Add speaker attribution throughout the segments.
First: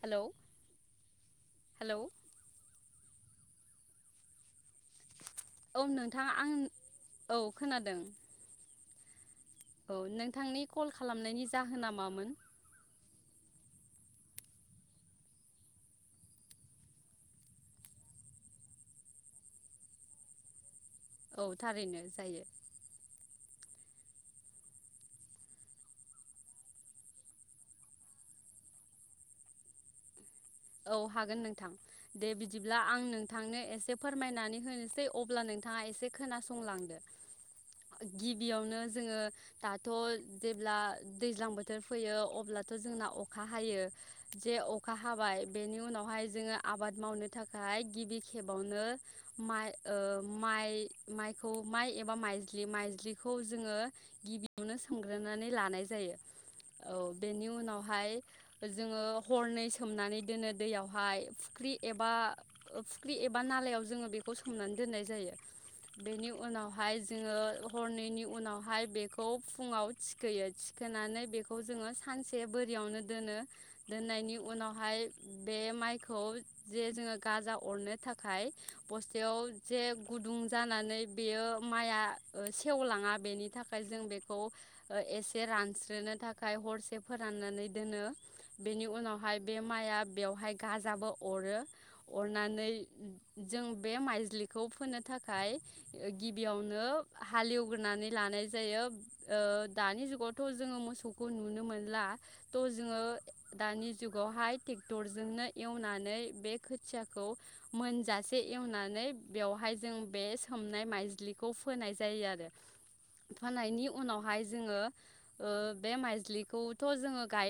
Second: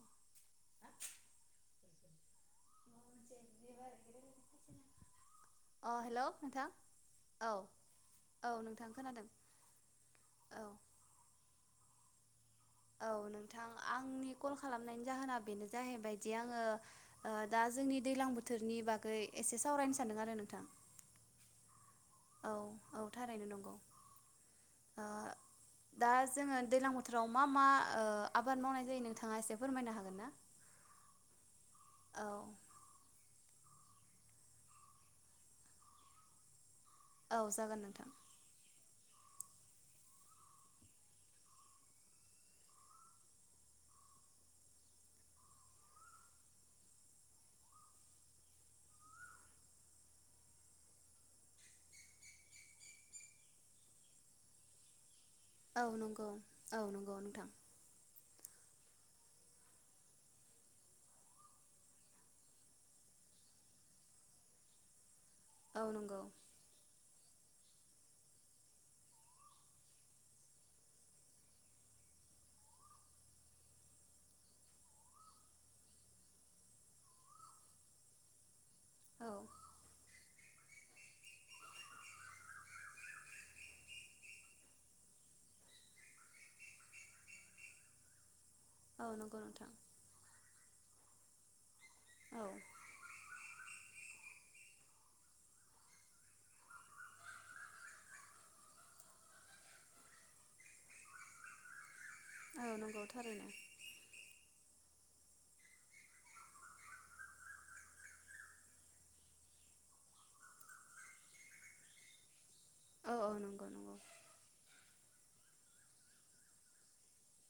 Speaker 1: Hello hello
Speaker 2: [inaudible]
Speaker 1: औ
Speaker 2: अ hello
Speaker 1: नोंथाङा आं
Speaker 2: नोंथां
Speaker 1: औ खोनादों।
Speaker 2: औ नोंथां खोनादों
Speaker 1: औ नोंथांनि
Speaker 2: औ
Speaker 1: कल खालामनायनि जाहोना मामोन?
Speaker 2: औ नोंथां आंनि कल खालामनायनि जाहोना बेनो जाहैबायदि आङो ओ दा जोंनि दैलां बोथोरनि बागै एसे सावरायनो सानदों आरो नोंथां।
Speaker 1: औ थारैनो जायो।
Speaker 2: औ औ थारैनो नंगौ ओ दा जोङो दैलां बोथोराव मा मा ओ आबाद मावनाय जायो नोंथाङा एसे फोरमायनो हागोन ना?
Speaker 1: औ हागोन नोंथां
Speaker 2: औ
Speaker 1: दे बिदिब्ला आं नोंथांनो ए एसे फोरमायनानै होनोसै अब्ला नोंथाङा एसे खोनासंलांदो।
Speaker 2: औ जागोन नोंथां
Speaker 1: जोंङो दाथ' जेब्ला दैज्लां बोथोर फैयो अब्लाथ' जोंना अखा हायो जे अखा हाबाय बेनि उनावहाय जोंङो आबाद मावनो थाखाय गिबि खेबावनो मा ओ माइ माइखौ माइ एबा माइज्लि माइज्लिखौ जोंङो गिबियावनो सोम ग्रोनानै लानाय
Speaker 2: औ
Speaker 1: जायो
Speaker 2: नंगौ
Speaker 1: औ
Speaker 2: नंगौ
Speaker 1: बेनि
Speaker 2: नोंथां
Speaker 1: उनावहाय जोंङो हरनै सोमनानै दोनो दैयावहाय फुख्रि एबा फुख्रि एबा नालायाव जोङो बेखौ सोमनानै दोननाय जायो।
Speaker 2: औ नंगौ
Speaker 1: बेनि उनावहाय जो जोङो हरनैनि उनावहाय बेखौ फुङाव थिखोयो थिखोनानै बेखौ जोङो सानसे बोरियावनो दोनो दोननायनि उनावहाय बे माइखौ जे जोङो गाजा अरनो थाखाय
Speaker 2: औ
Speaker 1: बस्थायाव जे गुदुं जानानै बेयो माइआ ओ सेवलाङा बेनि थाखाय जों बेखौ एसे रानस्रोनो थाखाय हरसे फोराननानै दोनो। बेनि
Speaker 2: औ नंगौ
Speaker 1: उनावहाय बे
Speaker 2: नोंथां
Speaker 1: माइआ हाय गाजाबो अरो
Speaker 2: औ
Speaker 1: अरनानै जों बे माइज्लिखौ फोनो थाखाय गिबियावनो हाल एवग्रोनानै लानाय जायो ओ दानि जुगावथ' जोङो मोसौखौ नुनो मोनला थ'
Speaker 2: औ
Speaker 1: जोङो
Speaker 2: नंगौ थारैनो
Speaker 1: दानि जुगावहाय टरजोंनो एवनानै बे खोथियाखौ मोनजासे एवनानै बेवहाय जों बे सोमनाय माइज्लिखौ फोनाय जायो आरो।
Speaker 2: औ औ नंगौ
Speaker 1: फोनायनि
Speaker 2: नंगौ
Speaker 1: उनावहाय जोङो ओ बे माइज्लिखौथ' जोङो गाय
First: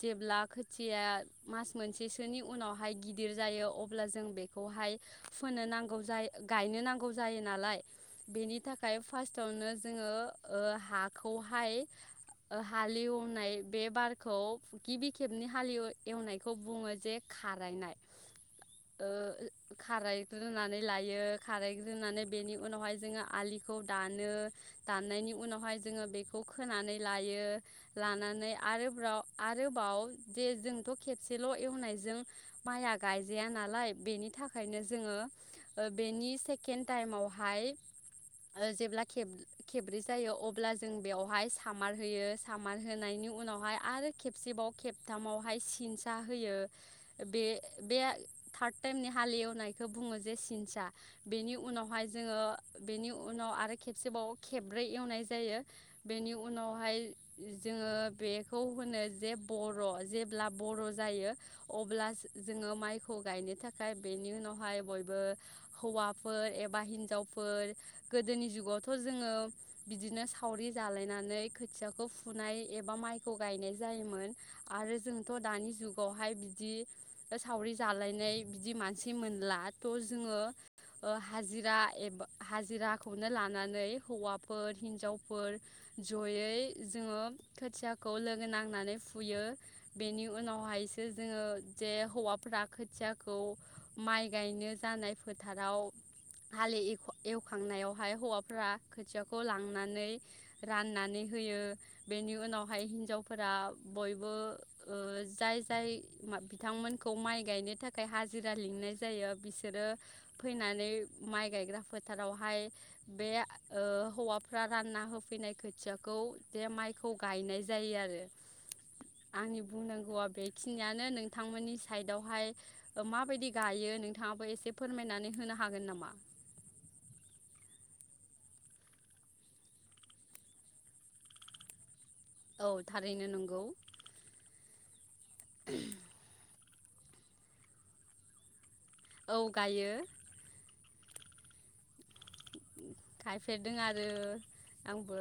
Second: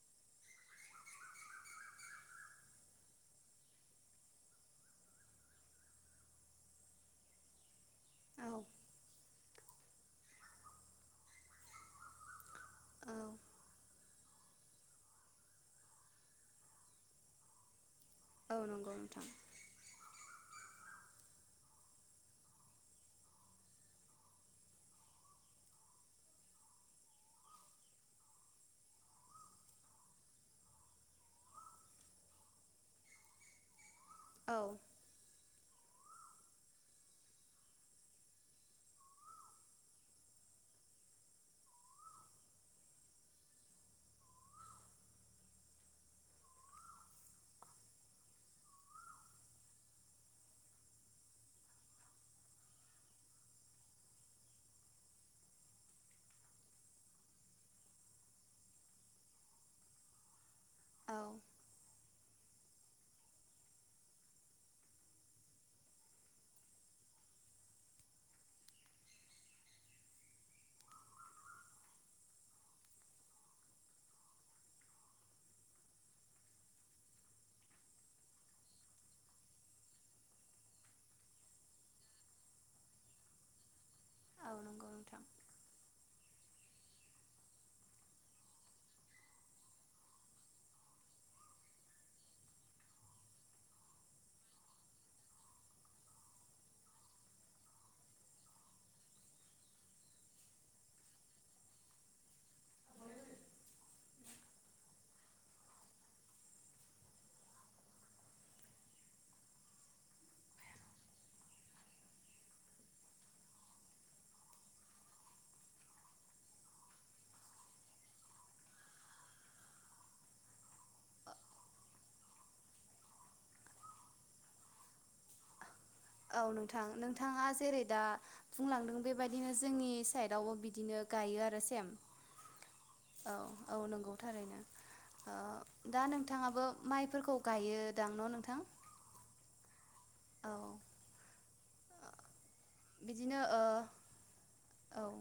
Speaker 1: जेब्ला खोथिया मास मोनसेसोनि उनावहाय गिदिर जायो अब्ला जों बेखौहाय फोनो नांगौ जाय गायनो नांगौ जायो नालाय
Speaker 2: औ
Speaker 1: बेनि थाखाय फार्स थनो जोङो ओ हाखौहाय हाल
Speaker 2: औ
Speaker 1: एवनाय बे बारखौ गिबि खेबनि हाले एव एवनायखौ बुङो जे खारायनाय
Speaker 2: औ नंगौ
Speaker 1: ओ
Speaker 2: नोंथां
Speaker 1: खारायग्रोनानै लायो खारायग्रोनानै बेनि उनावहाय जोङो आलिखौ दानो दाननायनि उनावहाय जोङो बेखौ खोनानै लायो लानानै आरोब्राव आरोबाव जे जों थ खेबसेल एवनायजों माइआ गायजाया नालाय बेनि
Speaker 2: औ
Speaker 1: थाखायनो जोङो ओ बेनि सेकेड टाइमावहाय ओ जेब्ला खेब-खेब्रै जायो अब्ला जों बेयावहाय सामार होयो सामार होनायनि उनावहाय आरो खेबसेबाव खेबथामावहाय सिनसा होयो बे बे थार्द टाइमनि हाल एवनायखौ बुङो जे सिनसा बेनि उनावहाय जोङ बेनि उनाव आरो खेबसेबाव खेब्रै एवनाय जायो बेनि उनावहाय जोङो बेखौ होनो जे बर जेब्ला बर'
Speaker 2: औ
Speaker 1: जायो अब्ला जोङो माइखौ गायनो थाखाय बेनि उनावहाय बयबो हौवाफोर एबा हिनजावफोर गोदोनि जुगावथ' जोङो बिदिनो सावरि जालायनानै खोथियाखौ फुनाय एबा माइखौ गायनाय जायोमोन आरो जों थ दानि जुगावहाय बिदि सावरि जालायनाय बिदि मानसि मोनला थ' जोङो हाजिरा एबा हाजिराखौनो लानानै
Speaker 2: औ
Speaker 1: हौवाफोर
Speaker 2: नंगौ नोंथां
Speaker 1: हिनजावफोर जयै जोङो खोथियाखौ लोगो नांनानै फुयो। बेनि उनावहायसो जोङो जे हौवाफोरा खोथियाखौ माइ गायनो जानाय फोथाराव हाल एवखांनायावहाय हौवाफ्रा खोथियाखौ लांनानै राननानै होयो बेनि उनावहाय हिनजावफोरा बयबो जाय जाय बिथांमोनखौ माइ गायनो थाखाय ओ हाजिरा लिंनाय जायो बिसोरो फैनानै माइ गायग्रा फोथारावहाय बे हौवाफ्रा रानना होफैनाय खोथियाखौ बेे माइखौ गायनाय जायो आरो आंनि बुंनांगौआ बेखिनियानो नोंथांमोननि साइडआवहाय माबायदि गायो नोंथाङाबो एसे फोरमायनानै होनो हागोन नामा?
Speaker 2: औ नोंथां नोंथाङा जेरै दा बुंलांदों बेबायदिनो जोंनि साइदआवबो बिदिनो गायो आरो सेम
Speaker 1: औ थारैनो
Speaker 2: औ
Speaker 1: नंगौ
Speaker 2: औ नंगौ थारैनो ओ दा नोंथाङाबो माइफोरखौ गायोदां न नोंथां
Speaker 1: औ गायो
Speaker 2: औ बिदिनो ओ
Speaker 1: गायफेरदों आरो
Speaker 2: औ
Speaker 1: आंबो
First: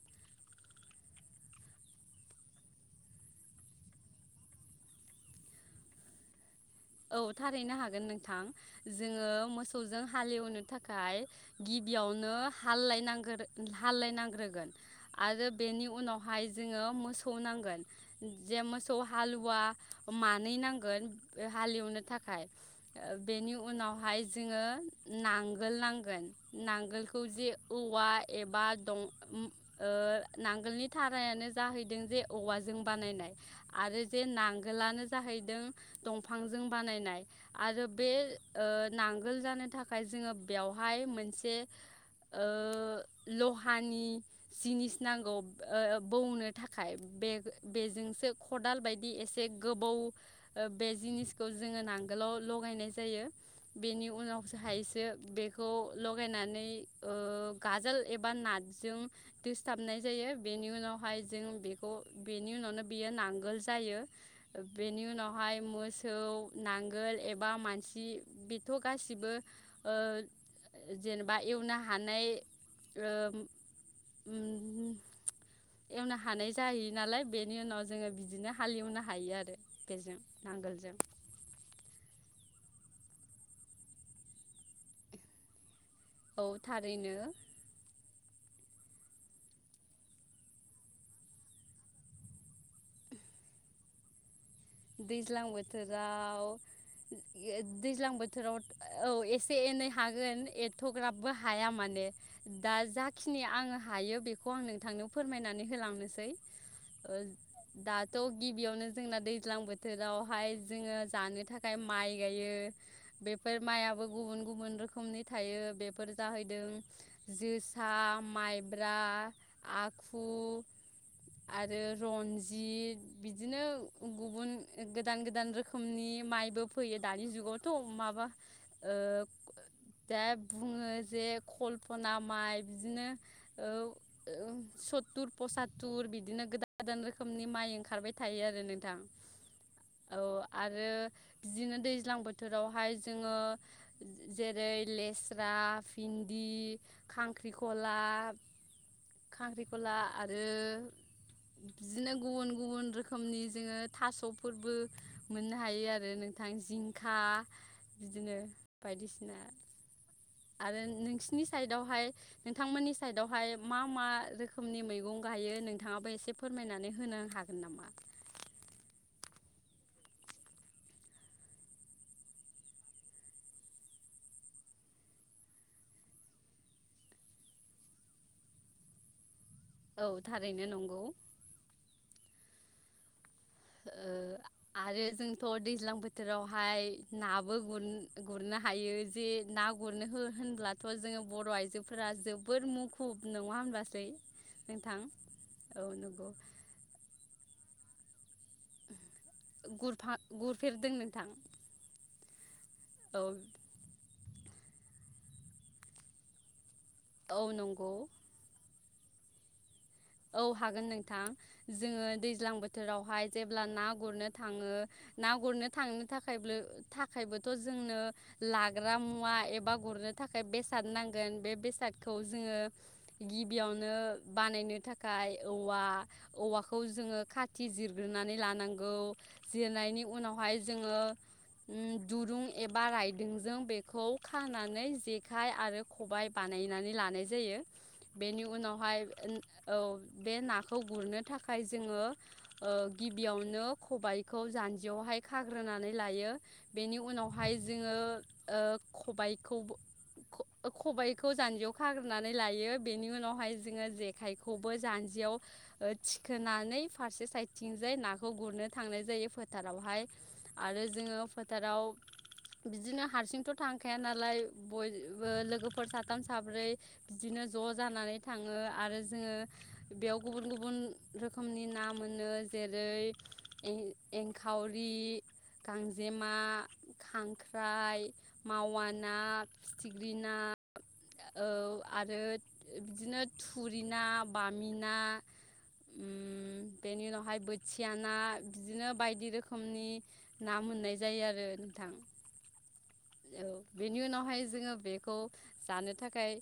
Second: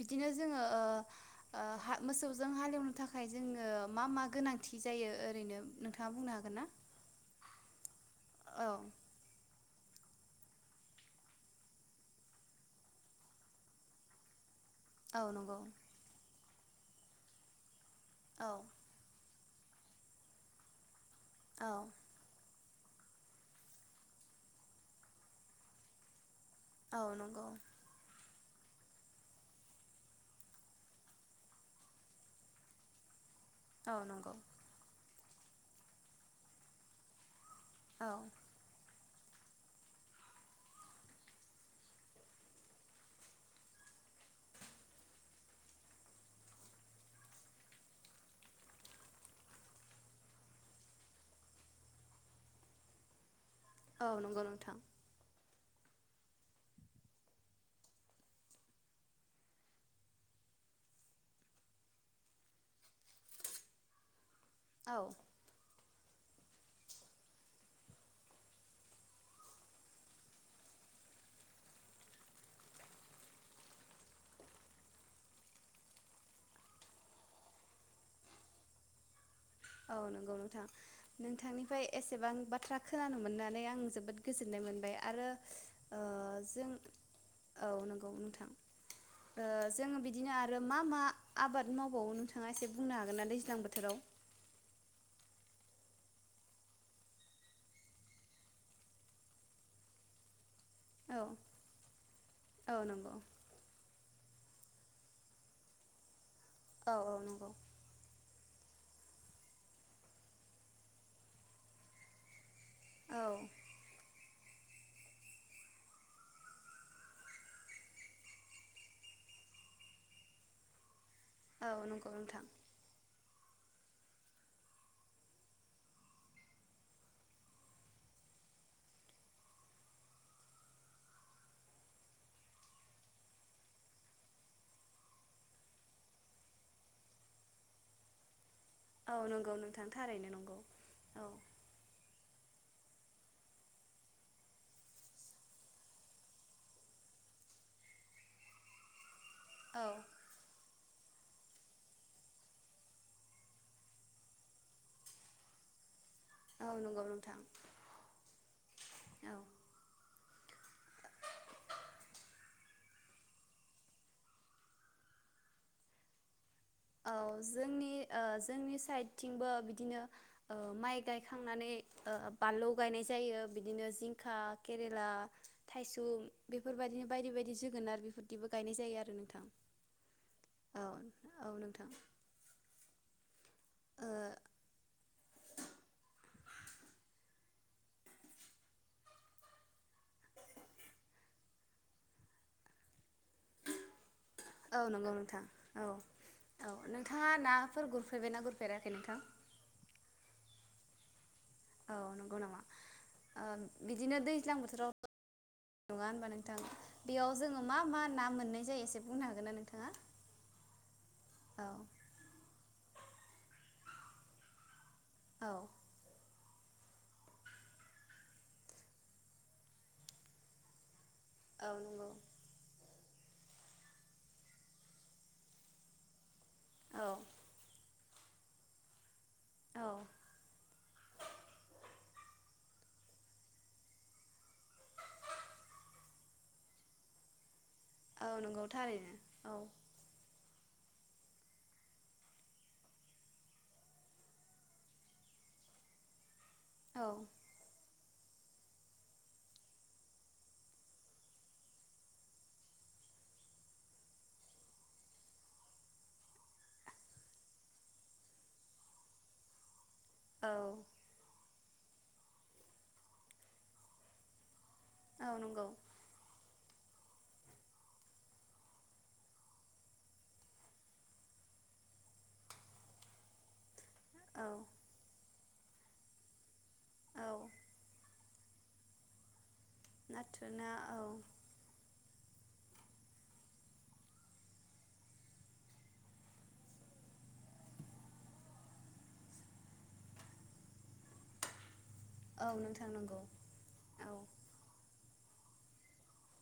Speaker 2: बिदिनो जोङो ओ हा मोसौजों हालेवनो थाखाय जोङो मा मा गोनांथि जायो ओरैनो नोंथाङा बुंनो हागोन ना?
Speaker 1: औ थारैनो हागोन नोंथां
Speaker 2: औ
Speaker 1: जोङो मोस मोसौजों हालेवनो थाखाय गिबियावनो हाललाय नांग्रो हाललायनांग्रोगोन।
Speaker 2: औ
Speaker 1: आरो
Speaker 2: नंगौ
Speaker 1: बेनि उनावहाय जोङो मोसौ नांगोन
Speaker 2: औ
Speaker 1: जे मोसौ हालु वा मानै नांगोन बे
Speaker 2: औ
Speaker 1: हालेवनो थाखाय बेनि उनावहाय जोङो नांगोल नांगोन।
Speaker 2: औ
Speaker 1: नांगोलखौ
Speaker 2: नंगौ
Speaker 1: जे औवा एबा दं ओम ओ नांगोलनि थारायानो जाहैदों जे औवाजों बानायनाय।
Speaker 2: औ
Speaker 1: आरो जे
Speaker 2: नंगौ
Speaker 1: नांगोलानो जाहैदों दंफांजों बानायनाय आरो
Speaker 2: औ
Speaker 1: बे ओ नांगोल जानो थाखाय जोङो बेवहाय मोनसे ओ लहानि जिनिस नांगौ ओ बौनो थाखाय बे-बेजोंसो खदाल बायदि एसे गोबौ बे जिनिसखौ जोङो नांगोलाव लगायनाय जायो बेनि
Speaker 2: औ नंगौ
Speaker 1: उनावसो
Speaker 2: नोंथां
Speaker 1: हायसो बे खौ लगायनानै ओ गाजोल एबा नाथजों दोसथाबनाय जायो बेनि उनावहाय जों बेखौ बेनि उनावनो बियो नांगोल जायो
Speaker 2: औ
Speaker 1: बेनि उनाव माय मोसौ नांगोल एबा मानसि बेथ' गासिबो ओ जेनेबा एवनो हानाय ओ उम एवनो हानाय जाहैयो नालाय बेनि उनाव जोङो बिदिनो हाल एवनो हायो आरो।
Speaker 2: औ
Speaker 1: बेजों
Speaker 2: नंगौ नों नोंथां
Speaker 1: नांगोलजों
Speaker 2: नोंथांनिफ्राय एसेबां आं बाथ्रा खोनानो मोननानै आं जोबोद गोजोननाय मोनबाय आरो ओ
Speaker 1: औ
Speaker 2: जों
Speaker 1: थारैनो
Speaker 2: औ नंगौ नोंथां ओ जोङो बिदिनो आरो मा मा आबाद मावबावो नोंथाङा एसे बुंनो हागोन ना दैज्लां बोथोराव?
Speaker 1: दैज्लां बोथोराव दैज्लां बोथोराव औ एसे एनै हागोन एद
Speaker 2: औ
Speaker 1: थ'ग्राबबो हाया माने दा
Speaker 2: औ नंगौ
Speaker 1: जाखिनि आङो हायो बेखौ खौ आं नोंथांनो फोरमायनानै होलांनोसै।
Speaker 2: औ औ
Speaker 1: ओ
Speaker 2: नंगौ
Speaker 1: दाथ गिबियावनो जोंना दै ज्लां बोथोरावहाय जोङो जानो थाखाय माइ गायो।
Speaker 2: औ
Speaker 1: बेफोर माइआबो गुबुन गुबुन रोखोमनि थायो बेफोर जाहैदों जोसा, माइब्रा, आखु
Speaker 2: औ
Speaker 1: आरो
Speaker 2: नंगौ नोंथां
Speaker 1: रनजित। बिदिनो गुबुन गोदान गोदान रोखोमनि माइबो फैयो दानि जुगावथ' माबा ओ दा बुङो जे कल्पना माइ बिदिनो ओ सत्तुर पसातुर बिदिनो गोदान गोदान रोखोमनि माइ ओंखारबाय थायो आरो नों थां
Speaker 2: औ नंगौ नोंथां
Speaker 1: औ
Speaker 2: थारैनो नंगौ
Speaker 1: आरो
Speaker 2: औ
Speaker 1: बिदिनो दैज्लां बोथोर बोथोरावहाय जोङो जेरै लेस्रा भिन्दि खांख्रिखला।
Speaker 2: औ
Speaker 1: खांख्रिखला आरो बिदिनो गुबुन गुबुन रोखोमनि। जोङो थास'फोरबो मोननो हायो आरो नों थां
Speaker 2: औ नंगौ
Speaker 1: जिंखा
Speaker 2: नोंथां
Speaker 1: बिदिनो
Speaker 2: औ
Speaker 1: बायदिसिना। आरो नोंसिनि साइडआवहाय नोंथांमोननि साइडआवहाय मा मा रोखोमनि मैगं गायो नोंथाङाबो एसे फोरमायनानै
Speaker 2: औ
Speaker 1: होनो हागोन नामा?
Speaker 2: जोंनि ओ जोंनि साइडथिंबो बिदिनो ओ माइ गायखांनानै ओ बानलु गायनाय जायो बिदिनो जिंखा केरेला थायसुम बेफोरबादिनो बायदि बायदि जोगोनार बेफोरदिबो गायनाय जायो आरो नोंथां
Speaker 1: औ थारैनो
Speaker 2: औ
Speaker 1: नंगौ
Speaker 2: औ नोंथां
Speaker 1: ओ आरो जोंथ दैज्लां बोथोरावहाय नाबो गुर-गुरनो हायो जे ना गुरनो होनब्ला जोङो बर आइजोफोरा जोबद मु खुब नङा होनब्लासै
Speaker 2: औ
Speaker 1: नोंथां
Speaker 2: नंगौ नोंथां
Speaker 1: औ नंगौ।
Speaker 2: औ नोंथाङा नाफोर गुरफेरबायना गुर फेराखै नोंथां
Speaker 1: गुरफा गुरफेरदों नोंथां।
Speaker 2: औ नंगौ नामा?
Speaker 1: औ
Speaker 2: बिदिनो दैज्लां बोथोर। बोथोरावथ नङा होनबा नोंथां? बेयाव
Speaker 1: औ
Speaker 2: जोङो मा
Speaker 1: नंगौ
Speaker 2: मा ना मोननाय जायो एसे बुंनो हागोन ना नोंथां?
Speaker 1: औ हागोन नोंथां जोङो दैज्लां बोथोरावहाय जेब्ला ना गुरनो थाङो ना
Speaker 2: औ
Speaker 1: गुरनो थांनो थाखा। थाखायब्लो थाखायबोथ जोंनो लाग्रा मुवा एबा गुरनो थाखाय बेसाद नां गोन बे
Speaker 2: औ नंगौ
Speaker 1: बेसादखौ जोङो गिबियावनो बानायनो था आखाय औवा औवाखौ
Speaker 2: औ
Speaker 1: जोङो खाथि जिरग्रोनानै लानांगौ।
Speaker 2: औ
Speaker 1: जिरनायनि उनावहाय जोंङो ओम। दुरुं एबा रायदोंजों बेखौ खानानै जेखाइ आरो खबाइ बानायनानै लानाय जायो दु
Speaker 2: औ
Speaker 1: बेनि
Speaker 2: नंगौ
Speaker 1: उनावहाय
Speaker 2: थारैनो
Speaker 1: ओन
Speaker 2: औ
Speaker 1: बे नाखौ गुरनो थाखाय जोङो ओ गिबियावनो खबाइखौ जान्जियावहाय खाग्रोनानै लायो। बेनि
Speaker 2: औ
Speaker 1: उनावहाय जोङो ओ खबायखौबो ख-खबायखौ जान्जियाव खाग्रोनानै लायो बेनि उनावहाय जोंङो जेखाय खौबो जान्जियाव थिखोनानै फारसे साइदथिंजाय नाखौ गुरनो थांनाय जायो फोथारावहाय।
Speaker 2: औ
Speaker 1: आरो जोङो फोथाराव बिदिनो हारसिंथ' थांखाया नालाय
Speaker 2: औ
Speaker 1: बयबो
Speaker 2: नंगौ
Speaker 1: लोगोफोर साथाम साब्रै बिदिनो ज' जानानै थाङो आरो जोङो बेयाव गुबुन गुबुन रोखोमनि ना मोनो जेरै एं-
Speaker 2: औ
Speaker 1: एंखावरि, गांजेमा,
Speaker 2: औ
Speaker 1: खांख्राइ, मावा ना
Speaker 2: नाथुर ना औ।
Speaker 1: औ आरो बिदिनो थुरि ना बामि ना ओम बेनि उनावहाय बोथिया ना बिदिनो बायदि रोखोमनि ना मोननाय जायो आरो नोंथां।
Speaker 2: नोंथां नंगौ
Speaker 1: औ बेनि
Speaker 2: औ
Speaker 1: उनावहाय जोङो बे [unintelligible] जानो थाखाय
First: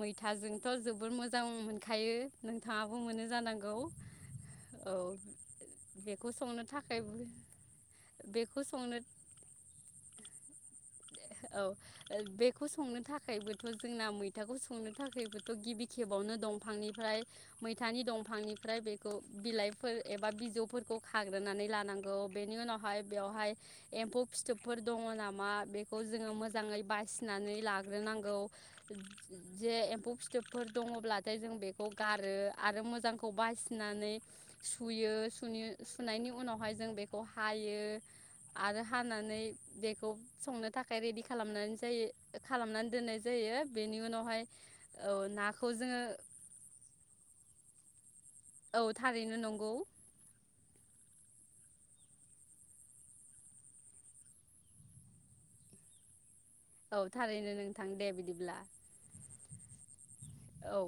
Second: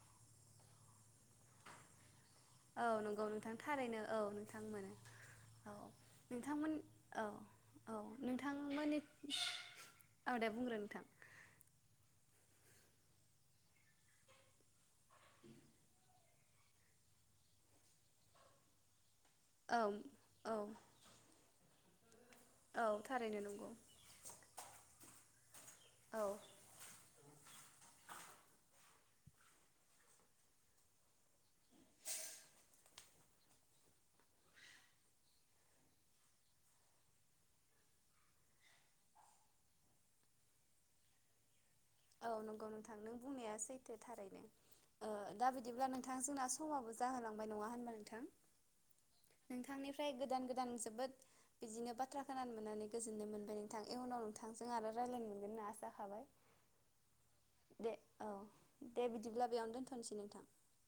Speaker 1: मैथाजोंथ' जोबोर मोजां मोनखायो।
Speaker 2: औ
Speaker 1: नोंथाङाबो
Speaker 2: नंगौ
Speaker 1: मोनो
Speaker 2: नोंथां
Speaker 1: जानांगौ
Speaker 2: थारैनो औ नोंथां मोनो
Speaker 1: औ
Speaker 2: औ
Speaker 1: बेखौ संनो
Speaker 2: नोंथांमोन
Speaker 1: थाखाय
Speaker 2: औ औ
Speaker 1: बेखौ संनो
Speaker 2: नोंथांमोननि औ दे बुंग्रो नोंथां।
Speaker 1: खौ संनो था थाखायबोथ' जोंना मैथाखौ संनो थाखायबोथ' गिबि खेबावनो दंफांनिफ्राय मैथानि दंफांनिफ्राय बे औ
Speaker 2: औ
Speaker 1: बिलाइफोर एबा
Speaker 2: औ
Speaker 1: बिजौफोरखौ खाग्रोनानै ला नांगौ। बेनि
Speaker 2: औ
Speaker 1: उनावहाय
Speaker 2: थारैनो
Speaker 1: बेवहाय
Speaker 2: नंगौ
Speaker 1: एम्फौ फिथोबफोर दङ नामा? मा बेखौ
Speaker 2: औ
Speaker 1: जोङो मोजाङै बासिनानै ला नांगौ जे एम्फौ फिथोबफोर दङब्लाथाय जों बेखौ गारो आरो मोजांखौ बासिनानै सुयो सुनायनि उनाव हाय जों बेखौ हायो आरो हानानै बेखौ संनो थाखाय रेदि खालामनानै जायो
Speaker 2: औ। नंगौ
Speaker 1: खालामनानै
Speaker 2: नोंथां नों
Speaker 1: दोननाय
Speaker 2: बुंनाया
Speaker 1: जायो
Speaker 2: सैथो
Speaker 1: बेनि उनावहाय
Speaker 2: थारैनो ओ
Speaker 1: औ
Speaker 2: दा
Speaker 1: नाखौ
Speaker 2: बिदिब्ला
Speaker 1: जोङो
Speaker 2: नोंथां जोंना समाबो जाहोलांबाय नङा होनबा नोंथां
Speaker 1: औ थारैनो नंगौ
Speaker 2: नोंथांनिफ्राय गोदान गोदान जोबोद बिदिनो बाथ्रा खोनानो मोननानै गोजोननो मोनबाय नोंथां इयुनाव नोंथांजों आरो रायज्लायनो मोनगोन होनना आसा खाबाय।
Speaker 1: औ थारैनो नोंथां दे बिदिब्ला।
Speaker 2: दे बिदिब्ला बेयावनो दोनथ'नोसै
Speaker 1: औ।